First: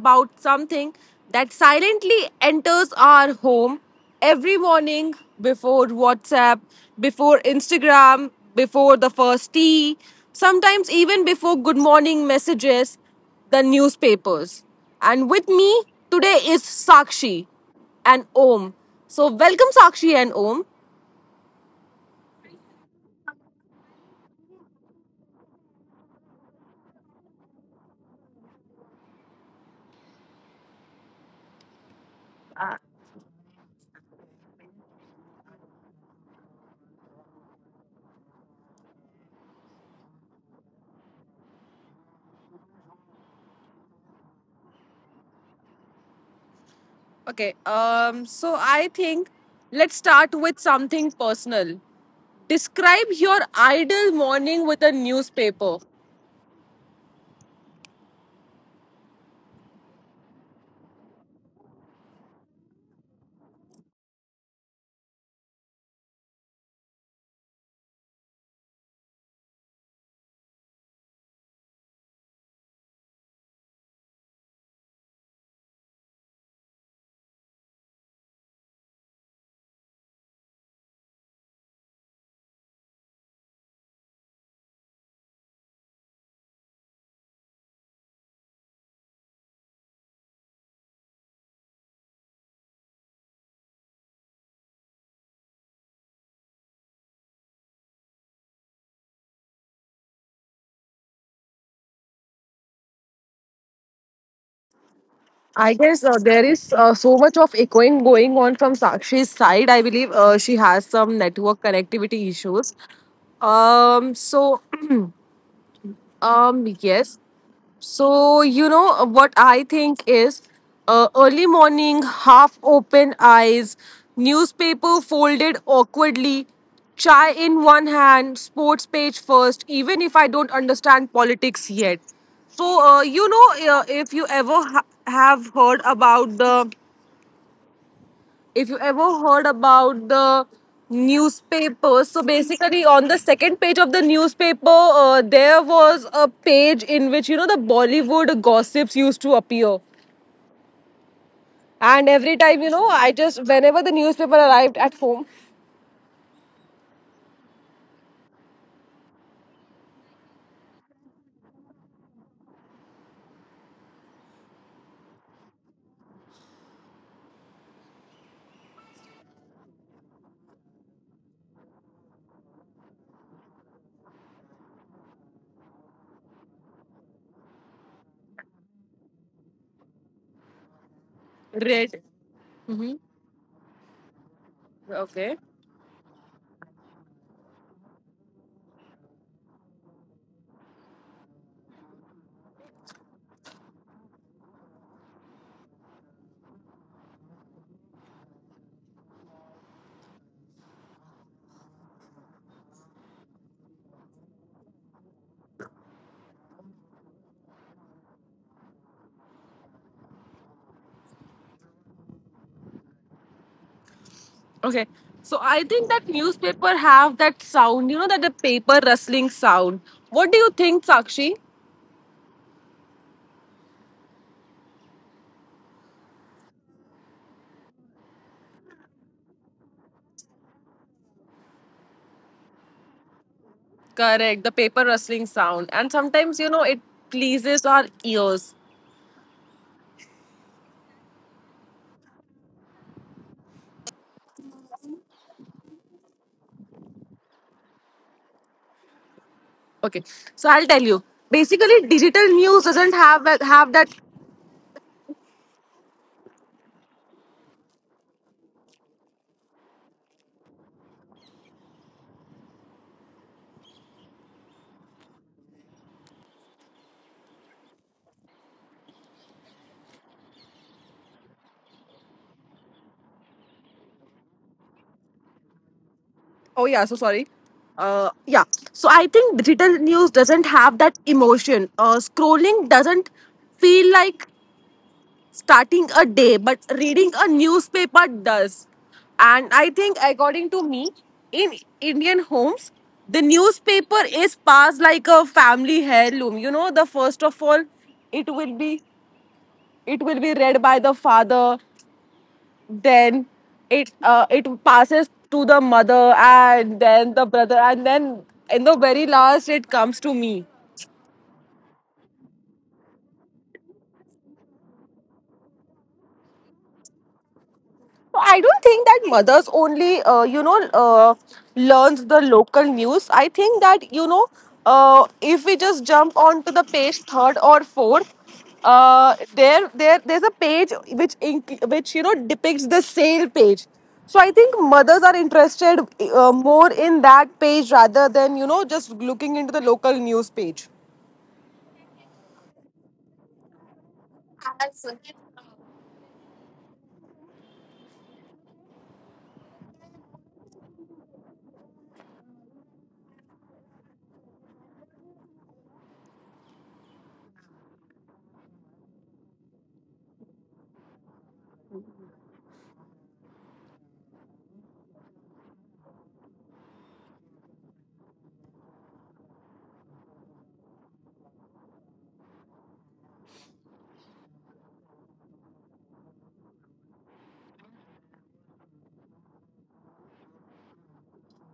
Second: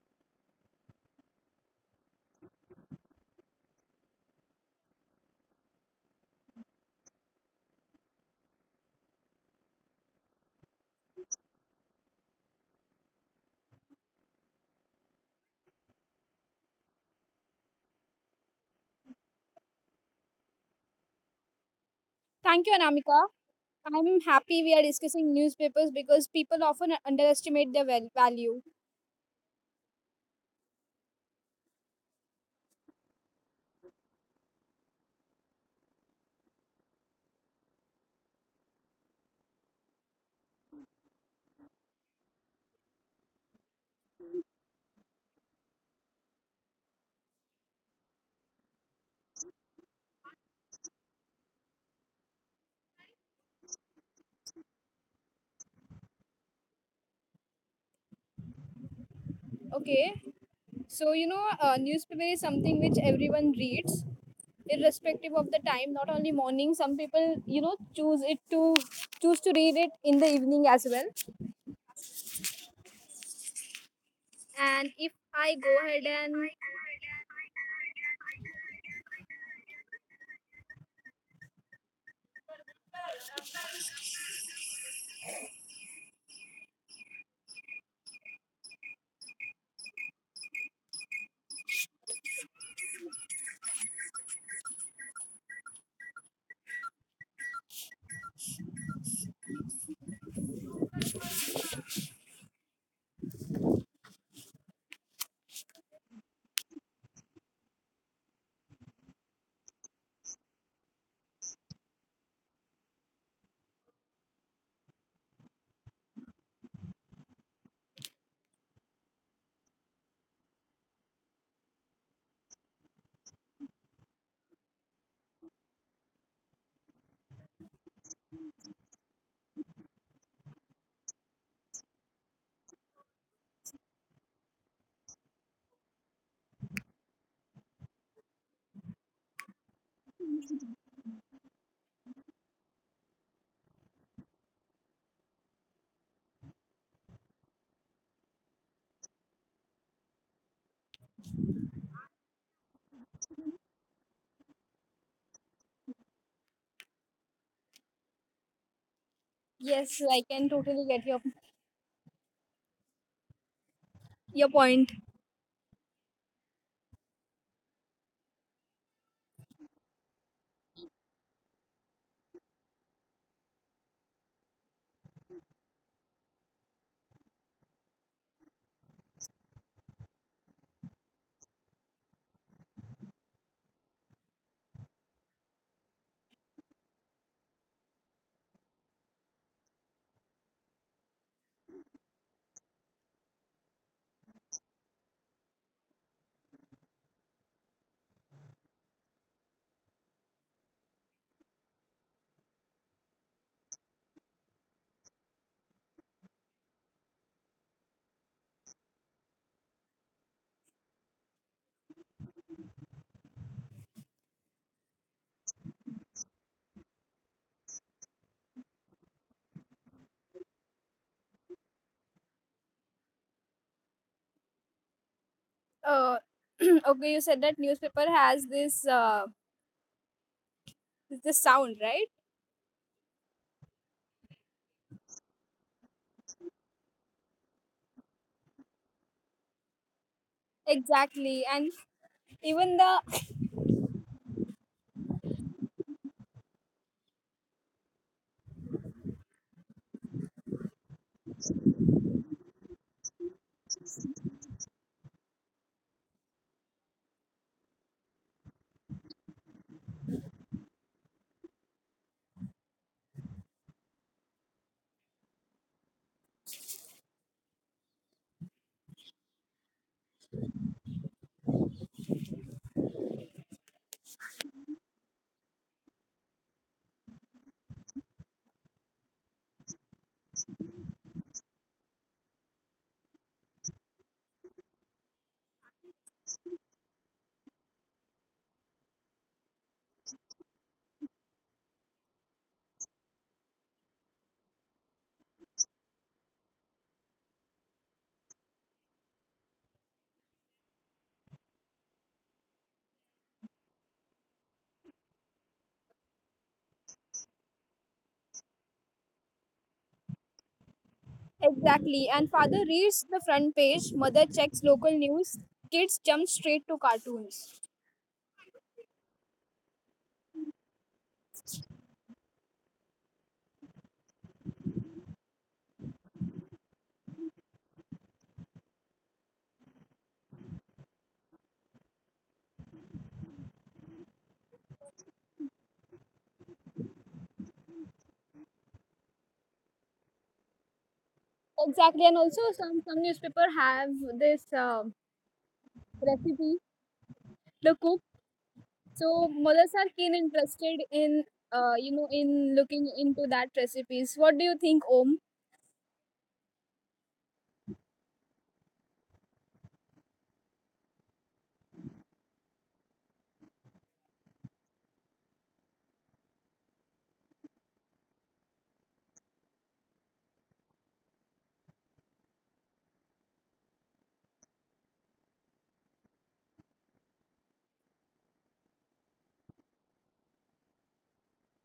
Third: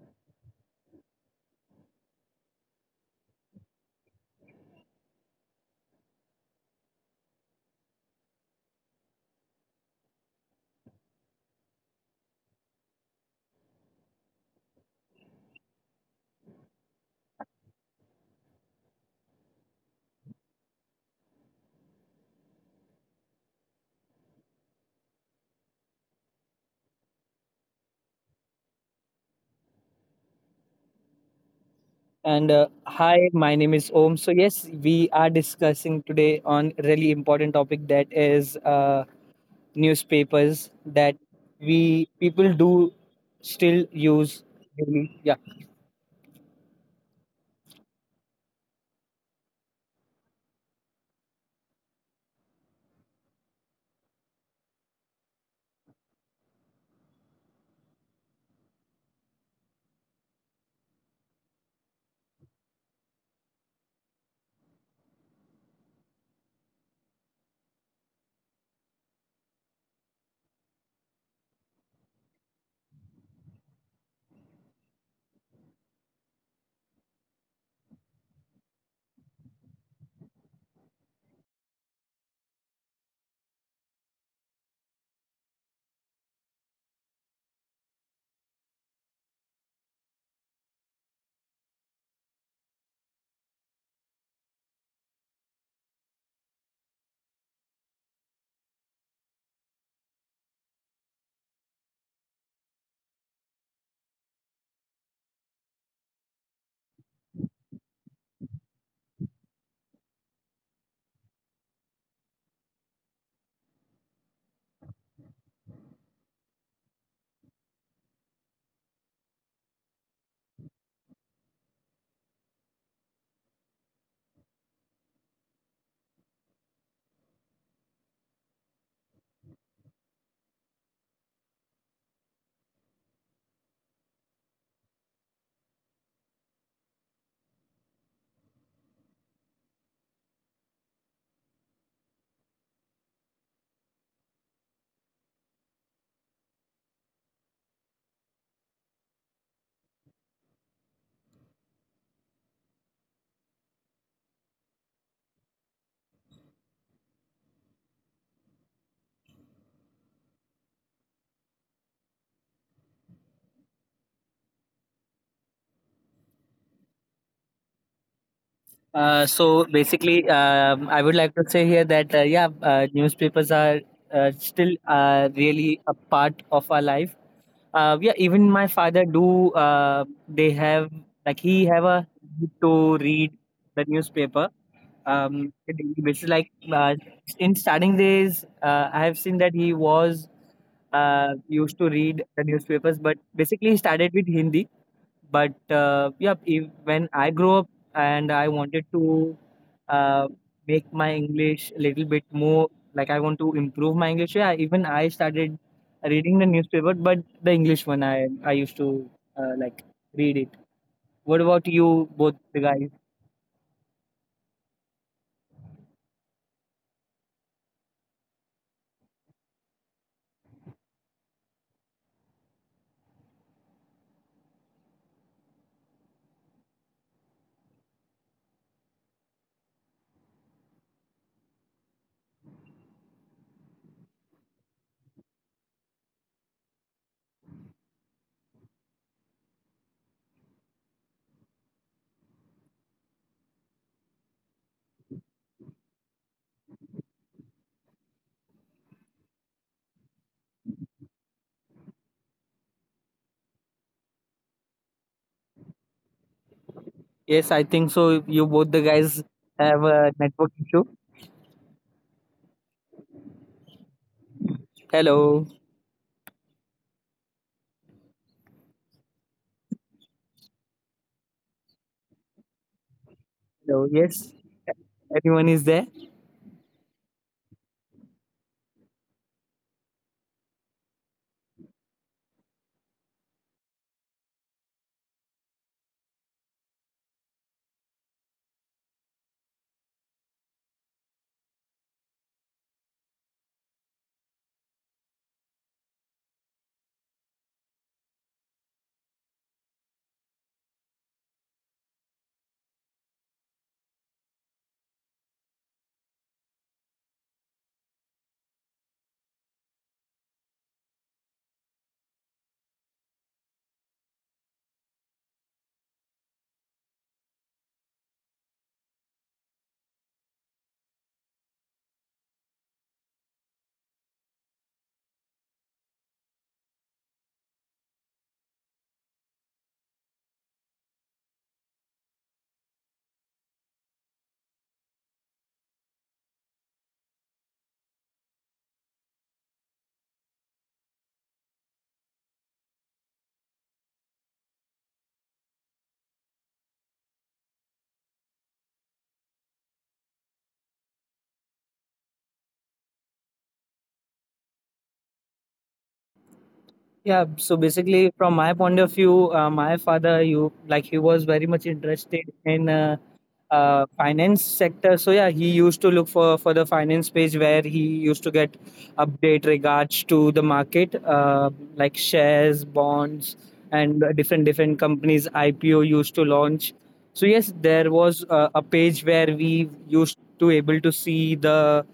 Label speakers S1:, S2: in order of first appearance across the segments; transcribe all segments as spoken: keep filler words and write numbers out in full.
S1: about something that silently enters our home every morning before WhatsApp, before Instagram, before the first tea, sometimes even before good morning messages, the newspapers. And with me today is Sakshi and Om. So welcome Sakshi and Om.
S2: Thank you, Anamika. I'm happy we are discussing newspapers because people often underestimate their val- value.
S3: And uh, hi, my name is Om. So yes, we are discussing today on really important topic that is uh, newspapers that we people do still use daily. Yeah.
S1: Okay. Um. So I think let's start with something personal. Describe your ideal morning with a newspaper.
S2: Okay, so you know, uh, newspaper is something which everyone reads, irrespective of the time. Not only morning, some people you know choose it to choose to read it in the evening as well. And if I go ahead and
S1: I guess uh, there is uh, so much of echoing going on from Sakshi's side. I believe uh, she has some network connectivity issues. Um, so, um, yes. So, you know, uh, what I think is uh, early morning, half open eyes, newspaper folded awkwardly, chai in one hand, sports page first, even if I don't understand politics yet. So, uh, you know, uh, if you ever ha- have heard about the if you ever heard about the newspapers, so basically on the second page of the newspaper uh, there was a page in which you know the bollywood gossips used to appear, and every time, you know, I just whenever the newspaper arrived at home
S2: yes, I can totally get your your point.
S3: Uh, so basically, um, I would like to say here that uh, yeah, uh, newspapers are uh, still uh, really a part of our life. Uh, yeah, even my father do. Uh, they have like he have a
S1: read.
S3: habit to
S1: Mm-hmm.
S3: read the newspaper. Um,
S1: Okay.
S3: it- which is like uh, in starting days, uh, I have seen that he was uh, used to read the newspapers, but basically he started with Hindi but uh, yeah, if, when I grow up and I wanted to uh, make my English a little bit more, like I want to improve my English, yeah, even I started reading the newspaper, but the English one I I used to uh, like read it. What about you, both the guys?
S1: Okay, so I think that newspaper have that sound, you know, that the paper rustling sound. What do you think, Sakshi?
S2: Uh, okay, you said that newspaper has this uh, this sound, right?
S1: Correct, the paper rustling sound, and sometimes you know it pleases our ears.
S2: Exactly, and even the
S1: Okay, so I'll tell you. Basically, digital news doesn't have have that.
S3: Yes, I think so. You both the guys have a network issue. Hello, hello. Yes, anyone is there?
S1: Oh yeah, so sorry. Uh, yeah. So I think digital news doesn't have that emotion. Uh, scrolling doesn't feel like starting a day, but reading a newspaper does. And I think, according to me, in Indian homes, the newspaper is passed like a family heirloom. You know, the first of all, it will be it will be read by the father, then it uh, it passes to the mother and then the brother, and then in the very last it comes to me.
S2: exactly. And father reads the front page, mother checks local news, kids jump straight to cartoons.
S1: I don't think that mothers only, uh, you know, uh, learns the local news. I think that you know, uh, if we just jump onto the page third or fourth, uh, there, there, there's a page which inc- which you know depicts the sale page. So I think mothers are interested uh, more in that page rather than you know just looking into the local news page.
S2: Exactly, and also some some newspaper have this uh, recipe, the cook. So mothers are keen interested in uh, you know in looking into that recipes. What do you think, Om?
S3: Yeah, so basically, from my point of view, uh, my father, you like he was very much interested in uh, uh, finance sector. So yeah, he used to look for for the finance page where he used to get update regards to the market, uh, like shares, bonds, and uh, different different companies I P O used to launch. So yes, there was uh, a page where we used to able to see the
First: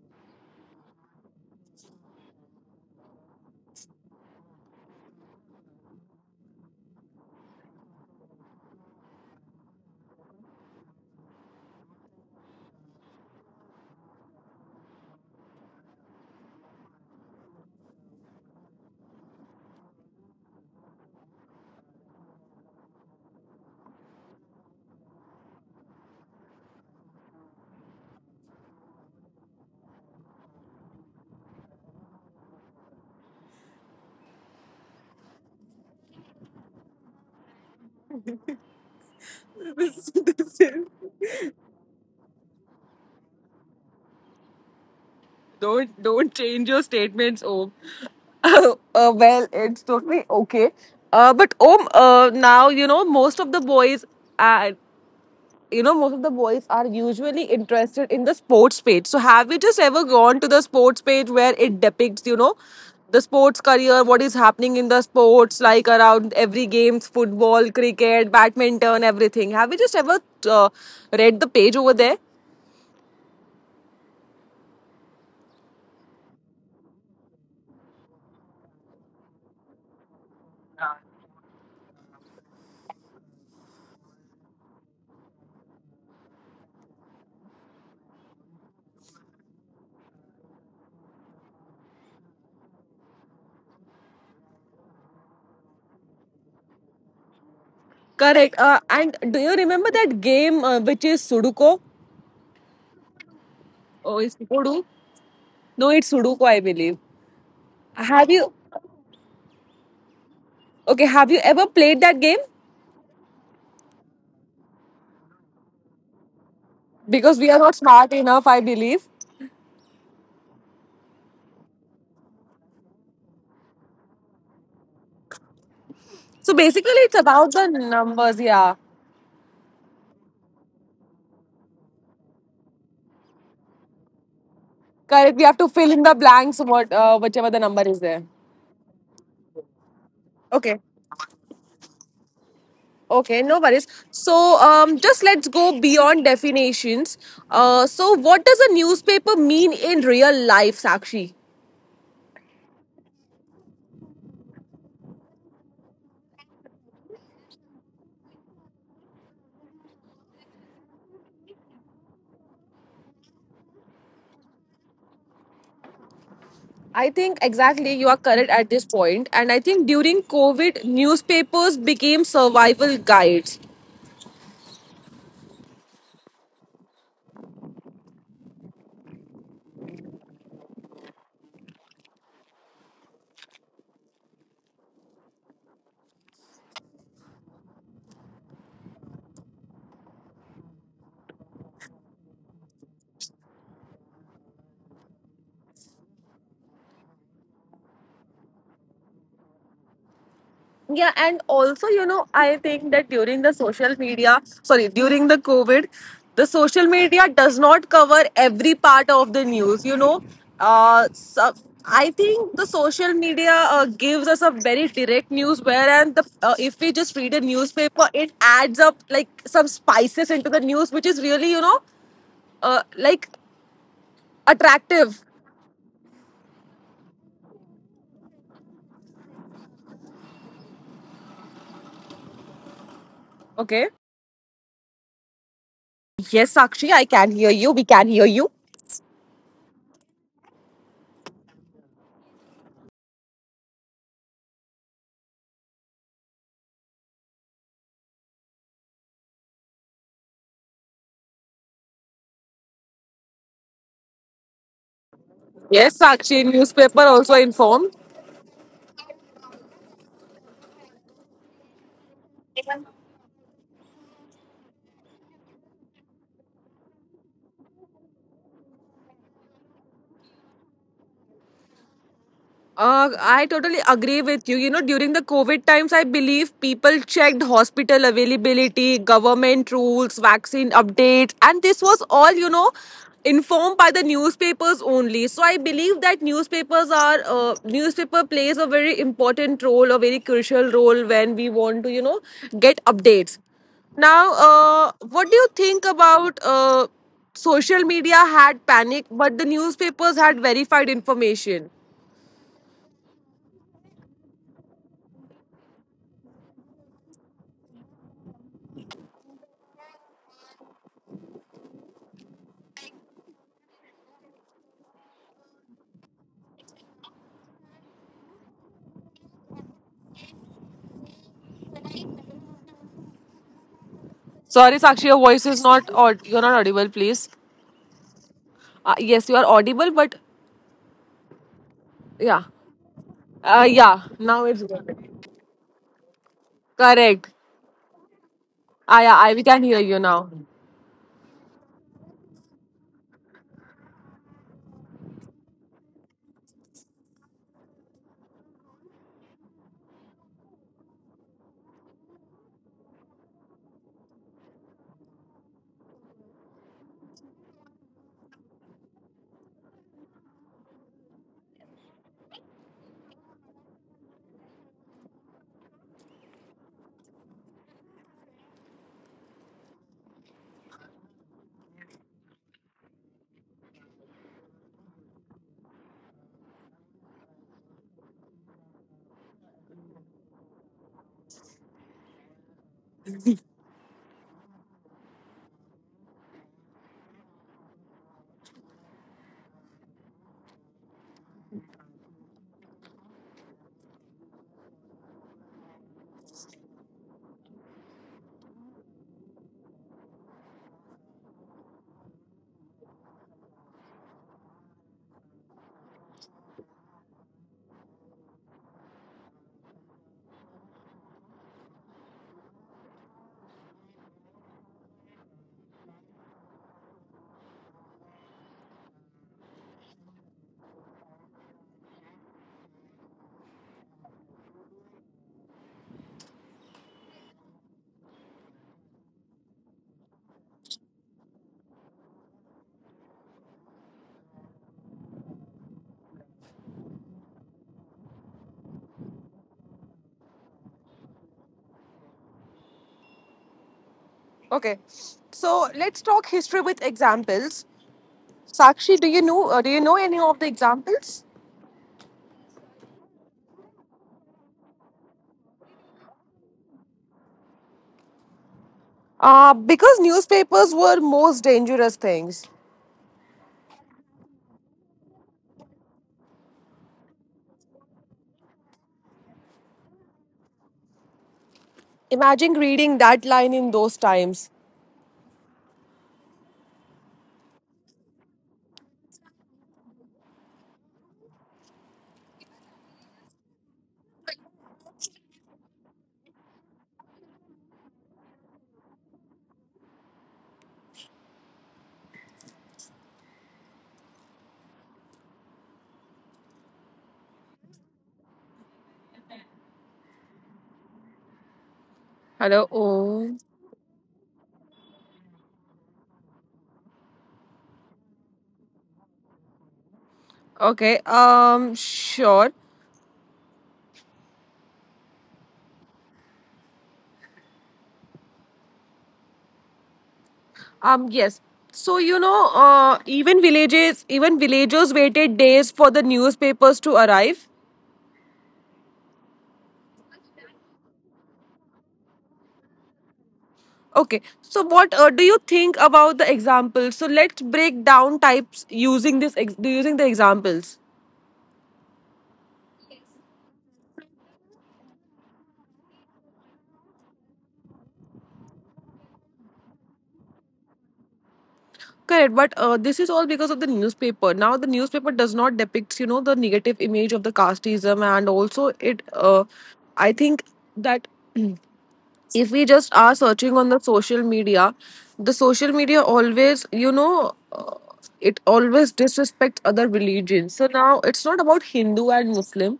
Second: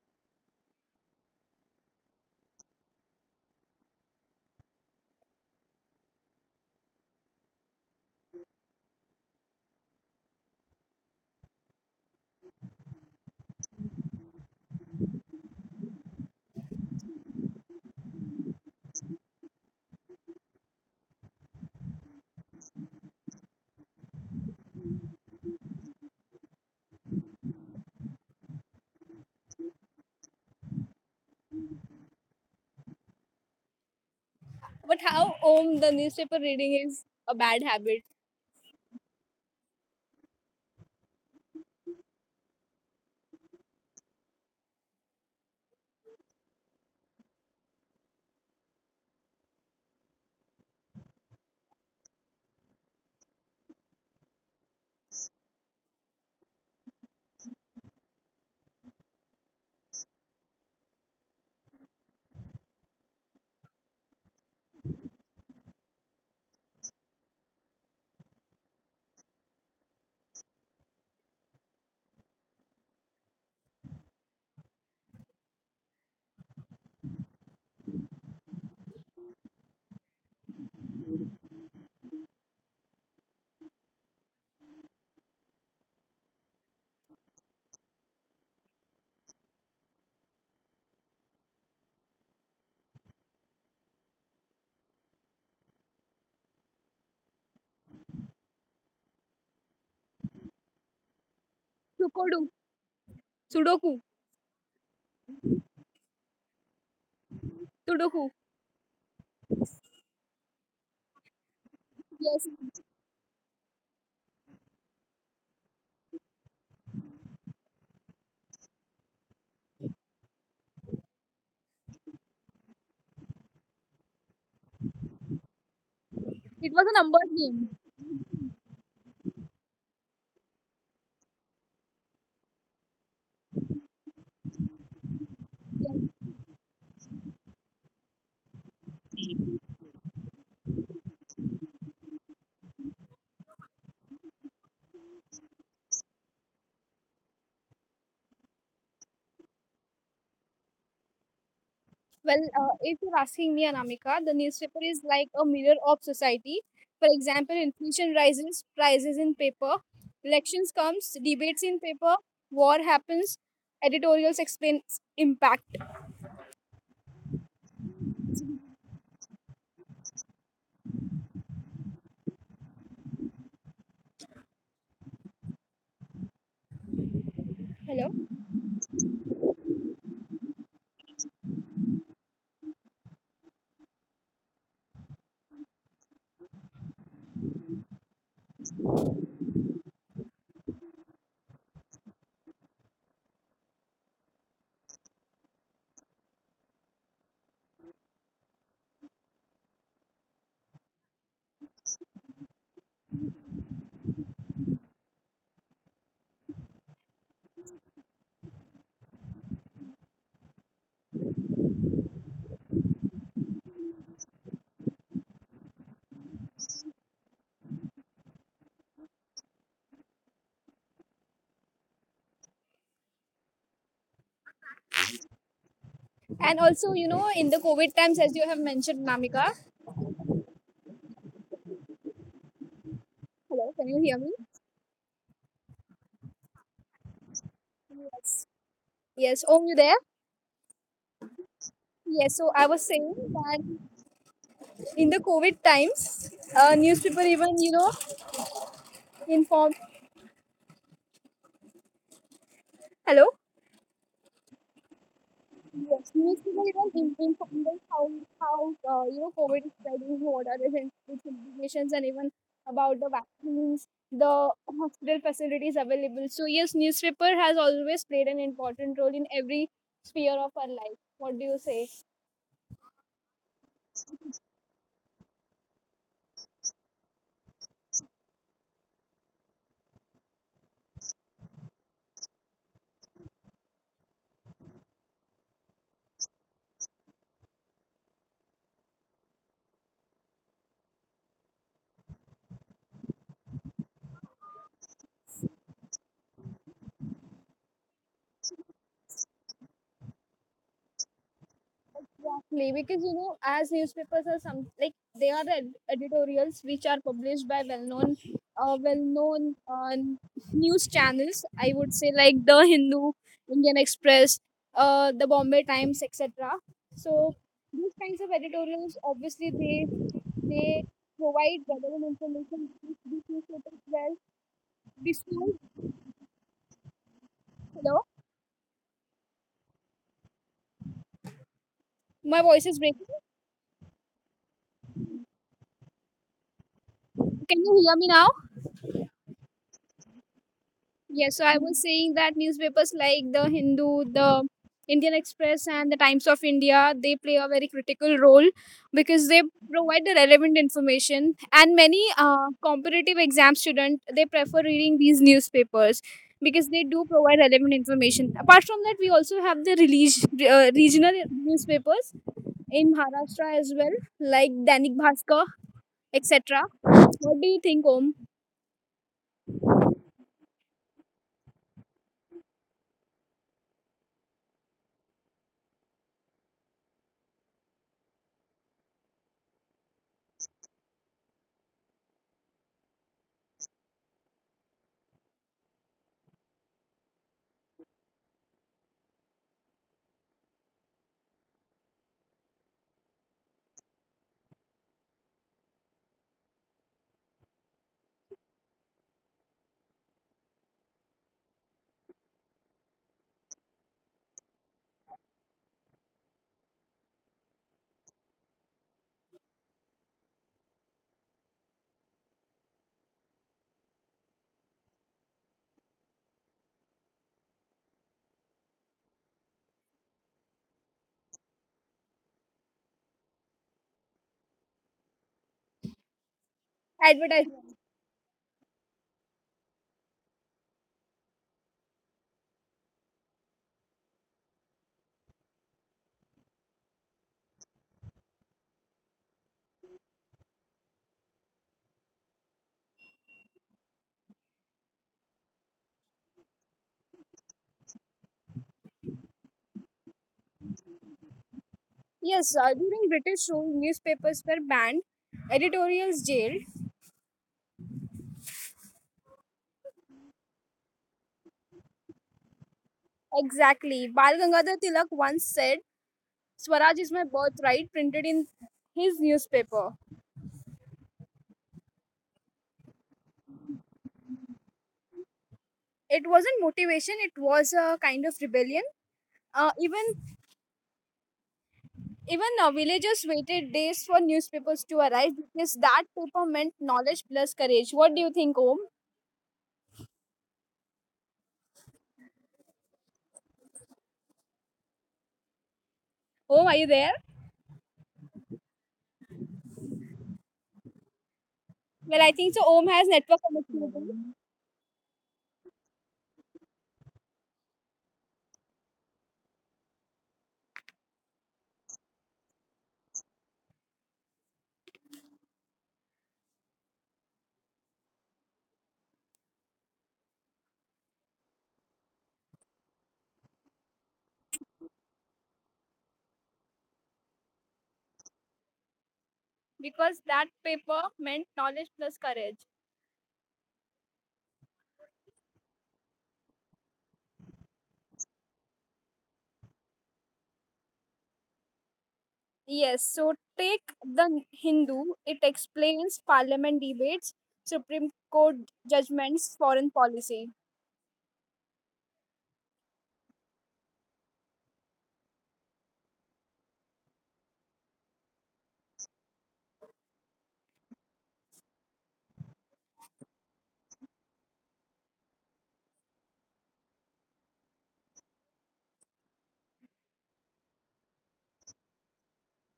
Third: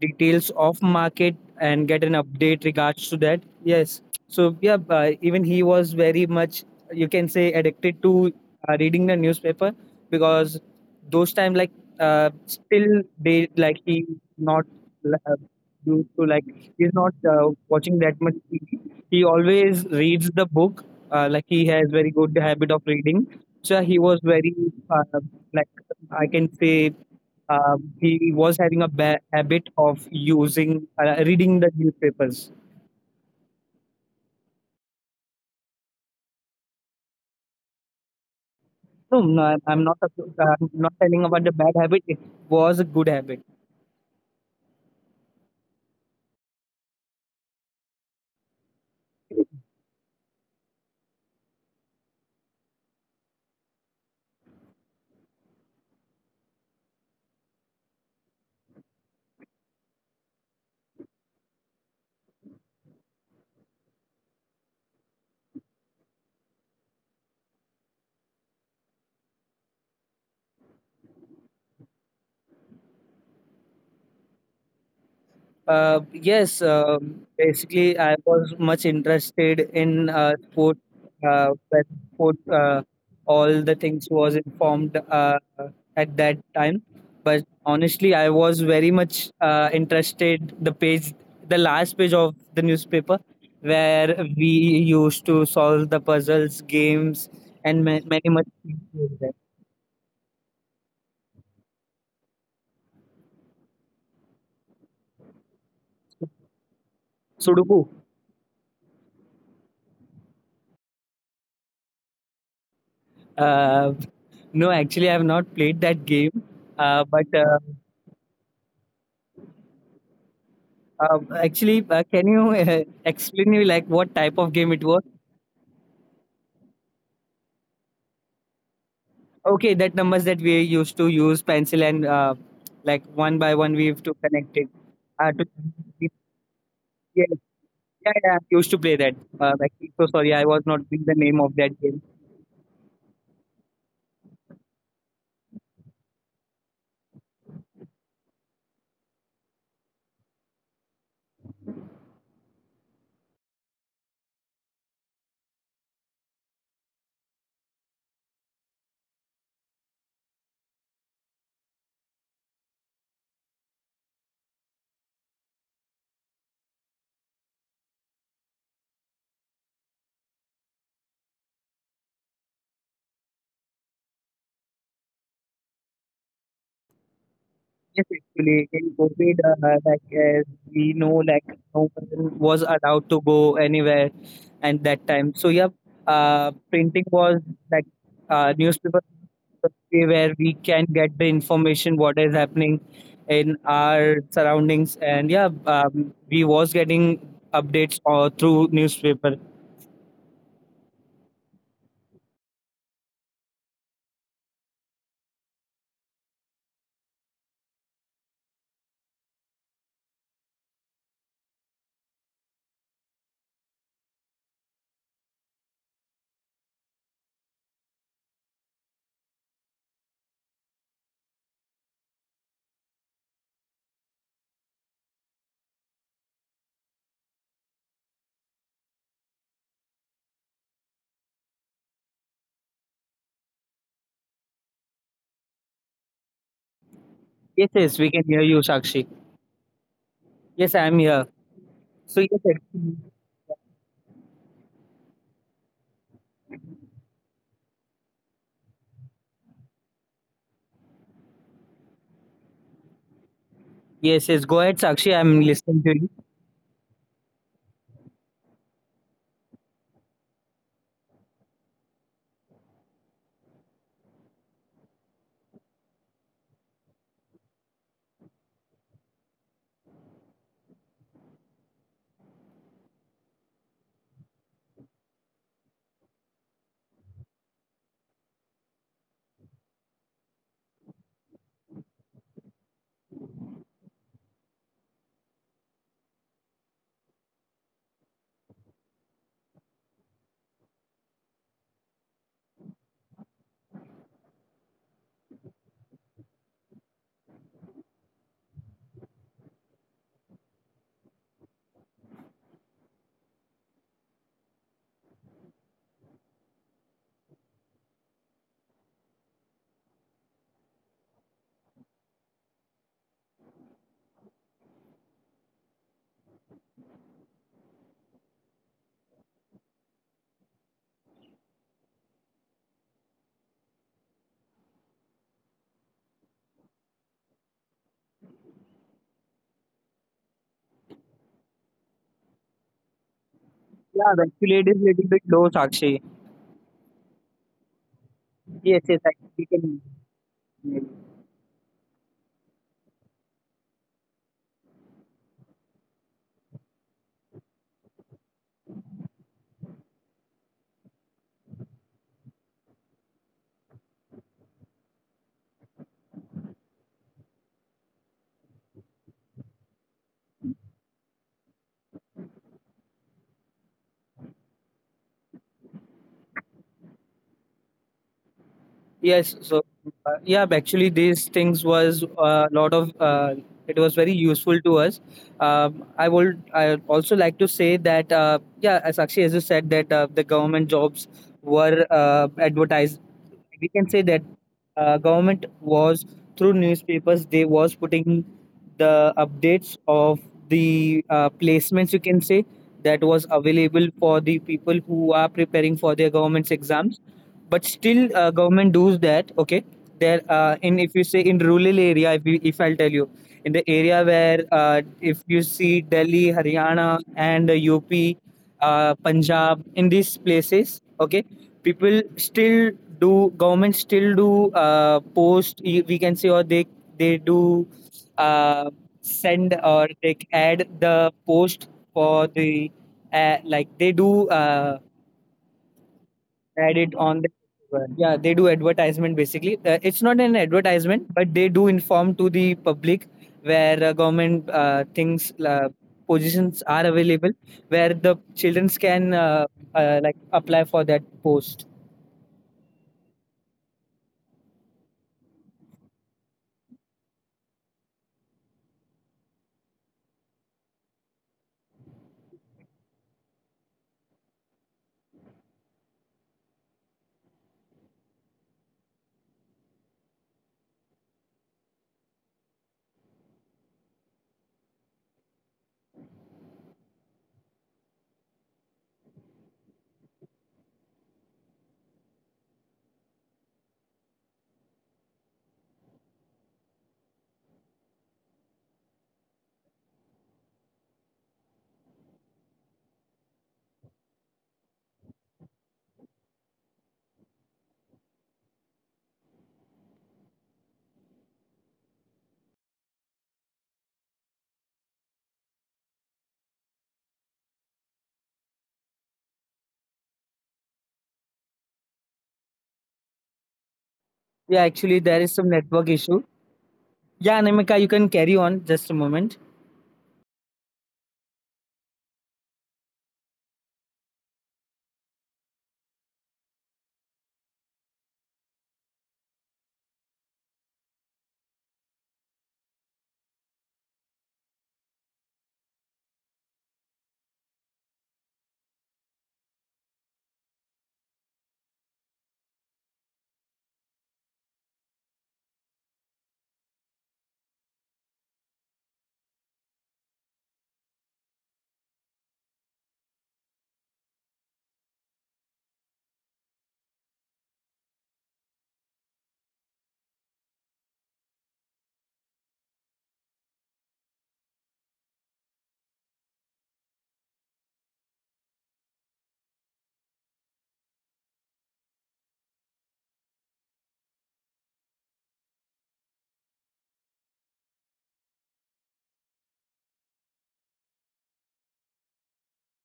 S3: details of market and get an update regards to that. Yes, so yeah, uh, even he was very much you can say addicted to uh, reading the newspaper because those time like uh, still they like he not uh, used to like he's not uh, watching that much T V. He always reads the book, uh, like he has very good habit of reading, so he was very, uh, like I can say, um, he was having a ba- habit of using, uh, reading the newspapers.
S2: But how Om the newspaper reading is a bad habit?
S3: No, no, I'm I'm not. Uh, I'm not telling about the bad habit. It was a good habit.
S1: Don't don't change your statements, Om. uh, well, it's totally okay. Uh, but Om, uh, now you know most of the boys, uh, you know most of the boys are usually interested in the sports page. So have you just ever gone to the sports page where it depicts, you know, the sports career, what is happening in the sports, like around every games, football, cricket, badminton, everything. Have you just ever uh, read the page over there?
S3: Uh, yes, um, basically, I was much interested in uh, sport. Uh, when sport, uh, all the things was informed uh, at that time. But honestly, I was very much uh, interested. The page, the last page of the newspaper, where we used to solve the puzzles, games, and ma- many much
S1: Correct. Uh,
S3: things
S1: and
S3: like
S1: do
S3: that.
S1: you remember that game uh, which is Sudoku?
S2: Sukodu, Sudoku,
S1: Oh, is Sudoku? No, it's Sudoku, I believe.
S3: Sudoku.
S2: Sudoku.
S1: Have you? Okay, have you ever played that game?
S2: Yes,
S3: Uh, no, actually, I have not played that game. Uh, but
S1: Because we are
S3: uh,
S1: not smart enough, I believe.
S3: Um, actually, uh, can you uh, explain me like what type of game it was?
S1: So
S2: it was
S1: basically,
S2: a
S1: it's
S2: number
S1: about
S2: game.
S1: the numbers. Yeah,
S3: Okay, that numbers that we used to use pencil and uh, like one by one we have to connect it.
S1: correct.
S3: Uh,
S1: We
S3: to,
S1: have to fill in the blanks. What, uh,
S3: yeah,
S1: whichever the number is
S3: yeah,
S1: there.
S3: yeah, I used to play that. Uh, like, so sorry, I was
S1: Okay.
S3: not doing the name of that game.
S1: Okay, no worries. So, um, just let's go beyond definitions. Uh, so, what does a newspaper mean in real life, Sakshi?
S2: Well, uh, if you're asking me, Anamika, the newspaper is like a mirror of society. For example, inflation rises, prices in paper, elections comes, debates in paper, war happens, editorials explain impact.
S1: I think exactly you are correct at this point, and I think during COVID, newspapers became survival guides.
S2: Hello,
S3: Yes, actually, in COVID, uh, like as we know, like no one was allowed to go anywhere, and that time. So yeah, uh, printing was like, uh, newspaper was the way where we can get the information what is happening in our surroundings, and yeah, um, we was getting updates or through newspaper.
S1: Yeah, and also, you know, I think that during the social media, sorry, during the COVID, the social media does not cover every part of the news. You know, uh, so I think the social media uh, gives us a very direct news, whereas the uh, if we just read a newspaper, it adds up like some spices into the news, which is really, you know, uh, like attractive.
S2: and also you know in the COVID times, as you have mentioned, Namika. Hello, can you
S1: Okay.
S2: hear me?
S1: Yes, Sakshi, I can hear
S3: Yes,
S1: you. We
S3: yes,
S1: can
S3: we can
S1: hear
S2: Yes.
S3: hear
S1: you.
S3: you, Sakshi.
S2: Yes. Oh, you there?
S3: Yes, I am here.
S2: Yes.
S3: So yes,
S2: So I was saying
S3: actually-
S2: that in the COVID times, uh, newspaper even you know inform. Hello.
S3: Yes, yes. Go ahead, Sakshi. I'm listening
S1: Yes,
S2: Yes,
S3: to you.
S1: Sakshi,
S2: newspaper people,
S1: newspaper
S2: you
S1: also
S2: know, give
S1: informed.
S2: how how uh, you know COVID is spreading, what are the health its implications, and even about the vaccines, the hospital facilities available. So yes, newspaper has always played an important role in every sphere of our life. What do you say?
S1: Uh, I totally agree with you. You know, during the COVID times, I believe people checked hospital availability, government rules, vaccine updates, and this was all, you know, informed by the newspapers only. So I believe that newspapers are, uh, newspaper plays a very important role, a very crucial role when we want to, you know, get updates. Now, uh, what do you think about uh, social media had panic, but the newspapers had verified information?
S2: Exactly, because you know, as newspapers are some like they are ed- editorials which are published by well-known, uh, well-known uh, news channels. I would say like the Hindu, Indian Express, uh, the Bombay Times, et cetera. So these kinds of editorials, obviously, they they provide relevant information to these newspapers well.
S1: Sorry, Sakshi, your
S2: Before,
S1: voice is not aud- you're not audible, please.
S2: hello,
S1: Uh, yes, you are audible, but
S2: my
S1: yeah,
S2: voice is breaking.
S1: uh, yeah.
S3: Yeah, the
S1: Now
S3: actually
S1: it's
S3: it is little bit
S1: good.
S3: low, Sakshi.
S1: Correct.
S2: Can you hear me now?
S3: Yes, yes,
S1: Ah,
S3: I
S1: yeah, I, we
S3: we
S1: can
S3: can.
S1: hear you now.
S2: Yes, so I was saying that newspapers like the Hindu, the Indian Express, and the Times of India they play a very critical role because they provide the relevant information. And many uh, competitive exam students they prefer reading these newspapers because they do provide relevant information. Apart from that, we also have the relig- uh, regional newspapers in Maharashtra as well, like Danik Bhaskar, et cetera. What do you think, Om?
S3: Yes, so uh, yeah, actually, these things was a lot of. Uh, it was very useful to us. Um, I would. I also like to say that uh, yeah, as Sakshi as you said that uh, the government jobs were uh, advertised. We can say that uh, government was through newspapers. They was putting the updates of the uh, placements. You can say that was available for the people who are preparing for their government's exams, but still uh, government does that. Okay, there, uh, in, if you say in rural area, if, you, if I'll tell you, in the area where, uh, if you see Delhi, Haryana, and uh, UP, uh, Punjab, in these places, okay, people still do government still do uh, post, y- we can say, or they they do uh, send, or they add the post for the, uh, like they do, uh, add it on the,
S2: Advertisement.
S3: yeah, they do advertisement basically, uh, it's not an advertisement but they do inform to the public where uh, government uh, things, uh, positions are available where the children can uh, uh, like apply for that post.
S1: Okay, so let's talk history with examples. Sakshi, do you know uh, do you know any of the examples?
S2: Yes, uh, during British rule, newspapers were banned, editorials jailed.
S1: Uh, because newspapers were most dangerous things.
S2: Exactly. Bal Gangadhar Tilak once said, Swaraj is my birthright, printed in his newspaper.
S1: Imagine reading that line in those times.
S2: It wasn't motivation, it was a kind of rebellion. Uh, even even uh, villagers waited days for newspapers to arrive because that paper meant knowledge plus courage. What do you think, Om? Om, are you there? Well, I
S1: Hello.
S2: think so. Om
S1: Oh.
S2: has network
S3: Yeah,
S2: connectivity
S3: actually there is some network issue. Yeah, Anamika, you can carry on just a moment.
S1: Okay. Um. Sure. Um, yes. So, you know, uh, even villages, even villagers waited days for the newspapers to arrive.
S2: because that paper meant knowledge plus courage.
S1: Okay. So, what uh, do you think about the examples? So, let's break down types using this ex- using the examples.
S2: Yes, so take the Hindu. It explains parliament debates, Supreme Court judgments, foreign policy.
S1: Correct, but uh, this is all because of the newspaper. Now, the newspaper does not depicts, you know, the negative image of the casteism, and also it. Uh, I think that if we just are searching on the social media, the social media always, you know, uh, it always disrespects other religions. So now it's not about Hindu and Muslim.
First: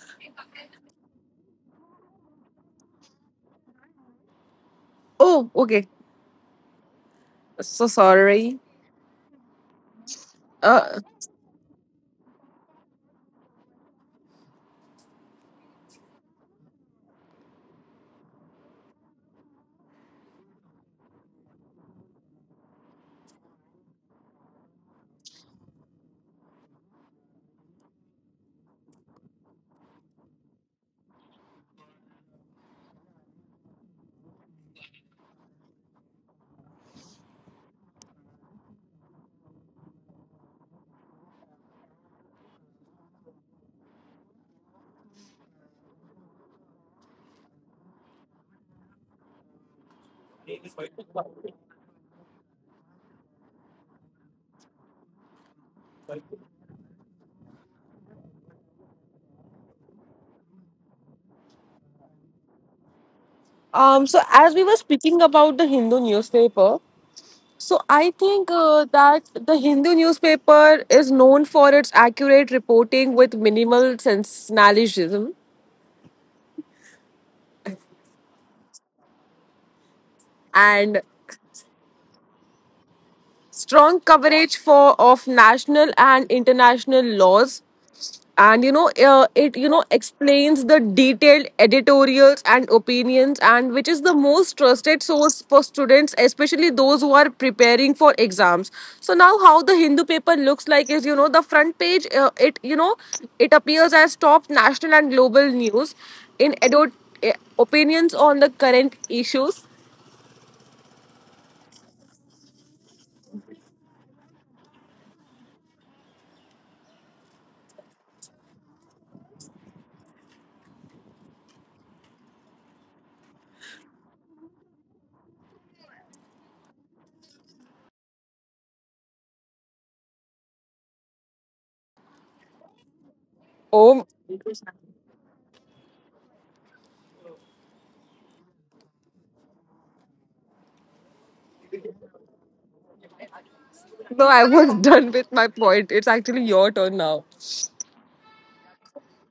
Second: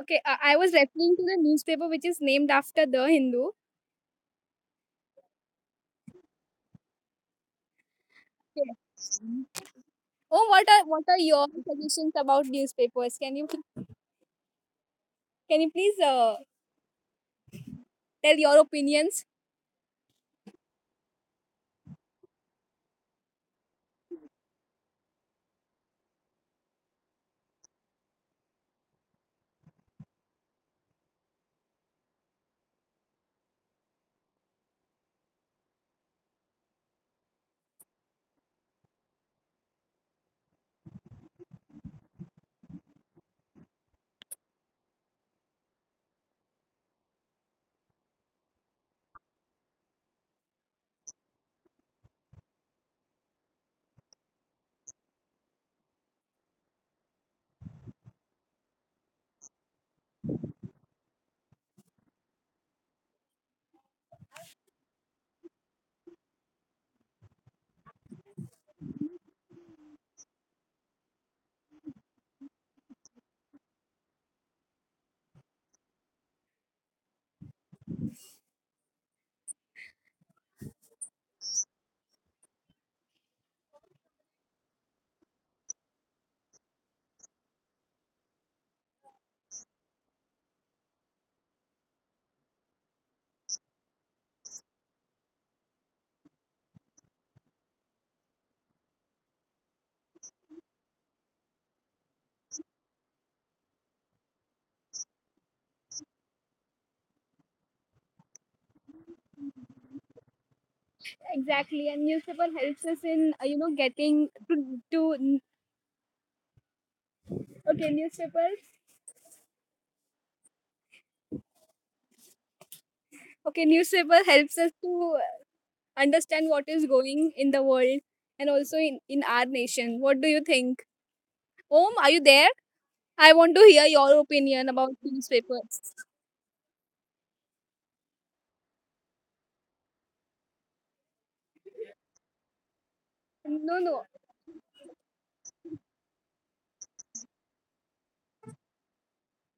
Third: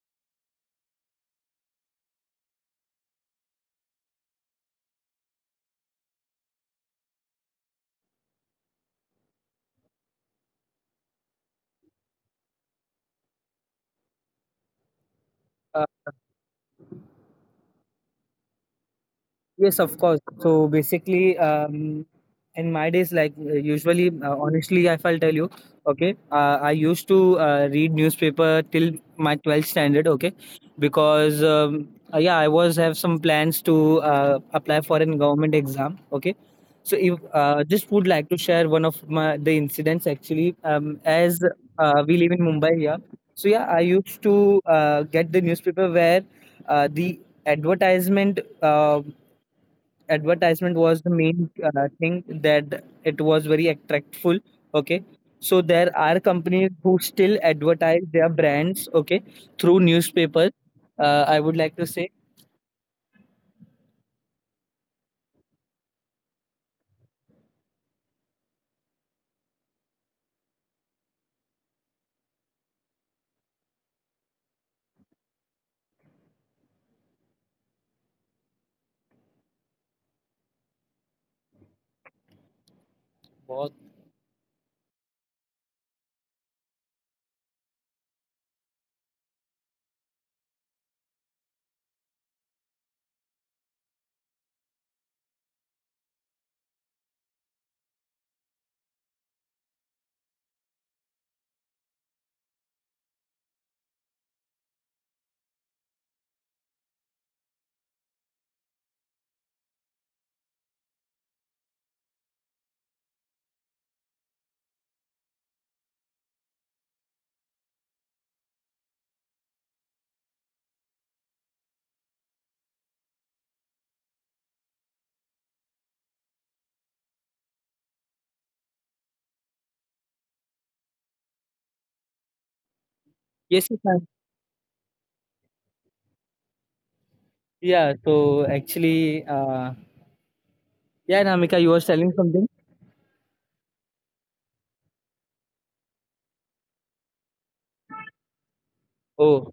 S2: Okay, I I was referring to the newspaper which is named after the Hindu.
S1: Oh, okay. So sorry.
S2: Yes. Oh, what are what
S1: Uh,
S2: are your suggestions about newspapers? Can you can you
S3: uh,
S2: please uh, tell your opinions?
S3: Yes, of course. So basically, um, in my days, like uh, usually, uh, honestly, if I'll tell you, okay, uh, I used to uh, read newspaper till my twelfth standard, okay, because um, uh, yeah, I was have some plans to uh, apply for an government exam, okay. So if uh, just would like to share one of my the incidents actually, um, as uh, we live in Mumbai here. So yeah, I used to uh, get the newspaper where uh, the advertisement. Um advertisement was the main uh, thing, that it was very attractful, okay, so there are companies who still advertise their brands, okay, through newspapers. uh, I would like to say
S1: um. So as we were speaking about the Hindu newspaper, so I think uh, that the Hindu newspaper is known for its accurate reporting with minimal sensationalism and
S3: बहुत.
S1: strong coverage for of national and international laws, and you know uh, it you know explains the detailed editorials and opinions, and which is the most trusted source for students, especially those who are preparing for exams. So now how the Hindu paper looks like is, you know, the front page, uh, it you know it appears as top national and global news, in edo- eh, opinions on the current issues.
S2: Exactly, and newspaper helps us in uh, you know getting to, to okay newspapers. Okay, newspaper helps us to understand what is going in the world and also in, in our nation. What do you think? Om, are you there? I want to
S3: Yes, yes,
S2: hear
S3: ma'am.
S2: your
S1: Oh
S2: opinion about newspapers.
S3: Yeah, so actually uh, yeah, Namika, you were telling something.
S2: No, no,
S1: no, I was done with my point, it's actually your turn now.
S3: Oh,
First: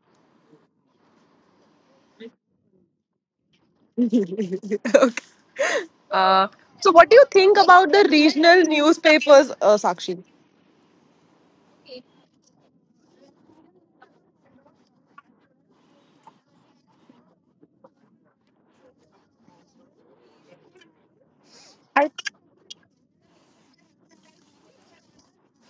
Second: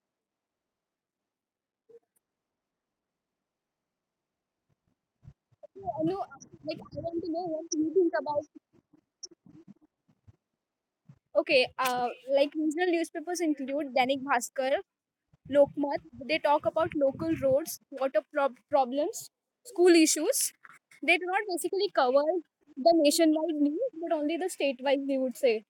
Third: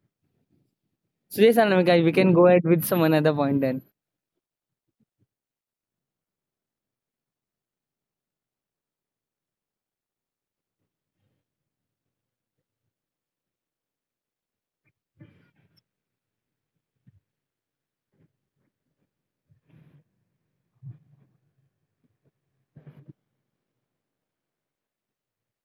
S3: so yes, Namika, we can go ahead with some another point then.
S1: Okay.
S2: no.
S1: Uh,
S2: Like
S1: so,
S2: I
S1: what do
S2: want
S1: you
S2: to know
S1: think
S2: what you
S1: about the
S2: think about.
S1: regional newspapers, uh, Sakshi?
S2: Okay, uh, like regional newspapers include Dainik Bhaskar, Lokmat. They talk about local roads, water prob- problems, school issues. They do not basically
S1: I,
S2: cover the nationwide news, but only the state-wise. They would say.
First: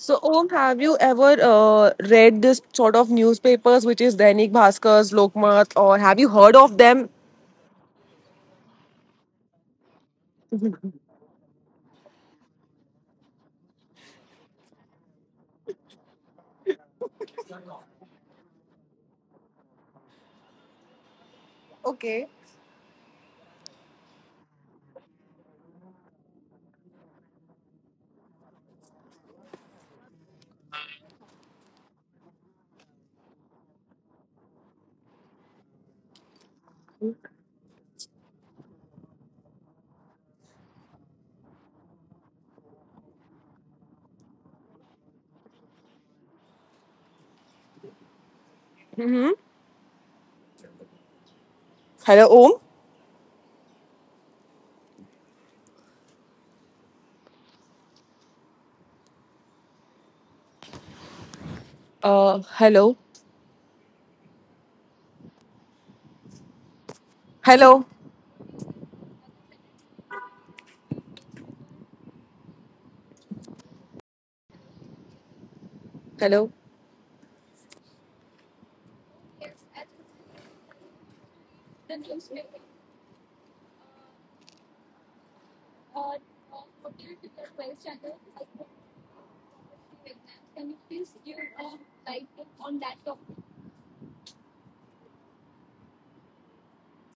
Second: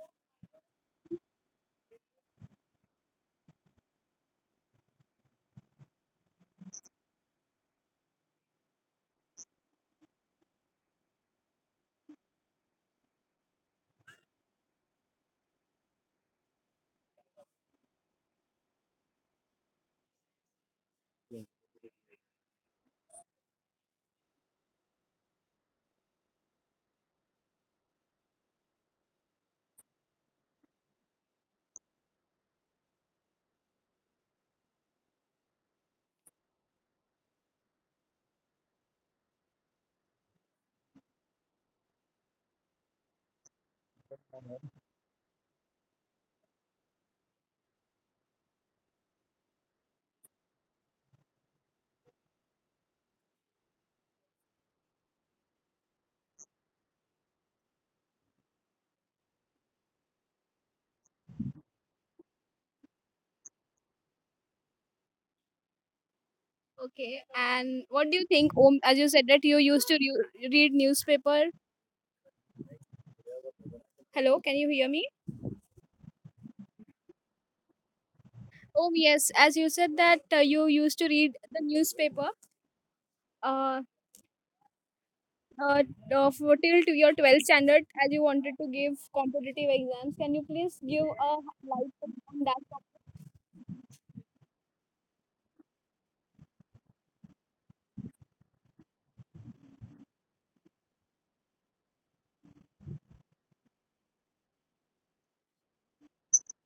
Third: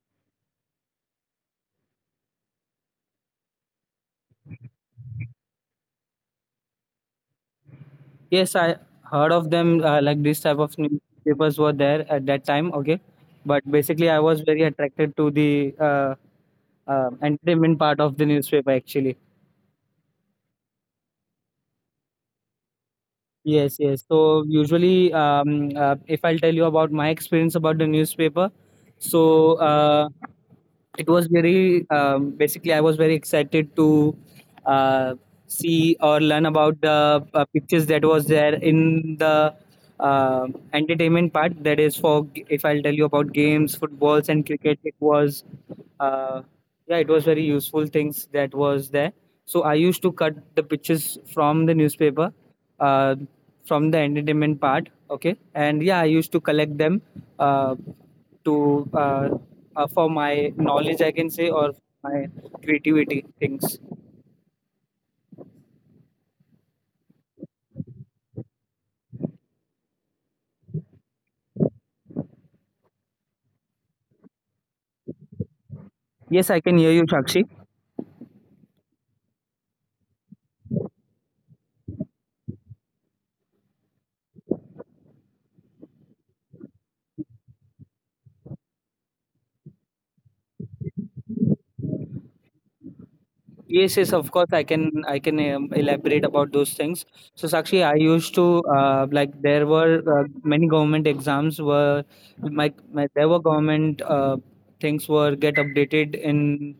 S1: so, Om, have you ever uh, read this sort of newspapers, which is Dainik Bhaskars, Lokmat, or have you heard of them?
S3: Yes, I heard of them, uh, like this type of newspapers were there at that time, okay, but basically I was very attracted to the uh, uh, entertainment part of the newspaper actually.
S1: Okay.
S3: Yes, yes, so usually um, uh, if I'll tell you about my experience about the newspaper, so uh, it was very, um, basically I was very excited to uh, see or learn about the uh, pictures that was there in the uh, entertainment part. That is, for g- if I'll tell you about games, footballs and cricket, it was, uh, yeah, it was very useful things that was there.
S1: Mm-hmm.
S3: So I used to cut the pictures from the
S1: Hello,
S3: newspaper,
S1: Om.
S3: uh, from the entertainment part, okay, and yeah I used to collect them, uh, to uh, uh, for my knowledge, I can say, or my
S1: Uh, hello.
S3: creativity things.
S2: Okay,
S1: Hello.
S2: and what do you think? Om, as you said that you used to re- read newspaper. Hello, can you hear me?
S1: Hello.
S3: Yes, I can hear you, Sakshi.
S2: Oh yes, as you said that uh, you used to read the newspaper. Uh, uh, uh, for till to your twelfth standard, as you wanted to give competitive exams. Can you please give a light on that topic?
S3: Yes, yes, of course. I can I can um, elaborate about those things. So, Sakshi, I used to, uh, like there were uh, many government exams were, my, my there were government uh, things were get updated in,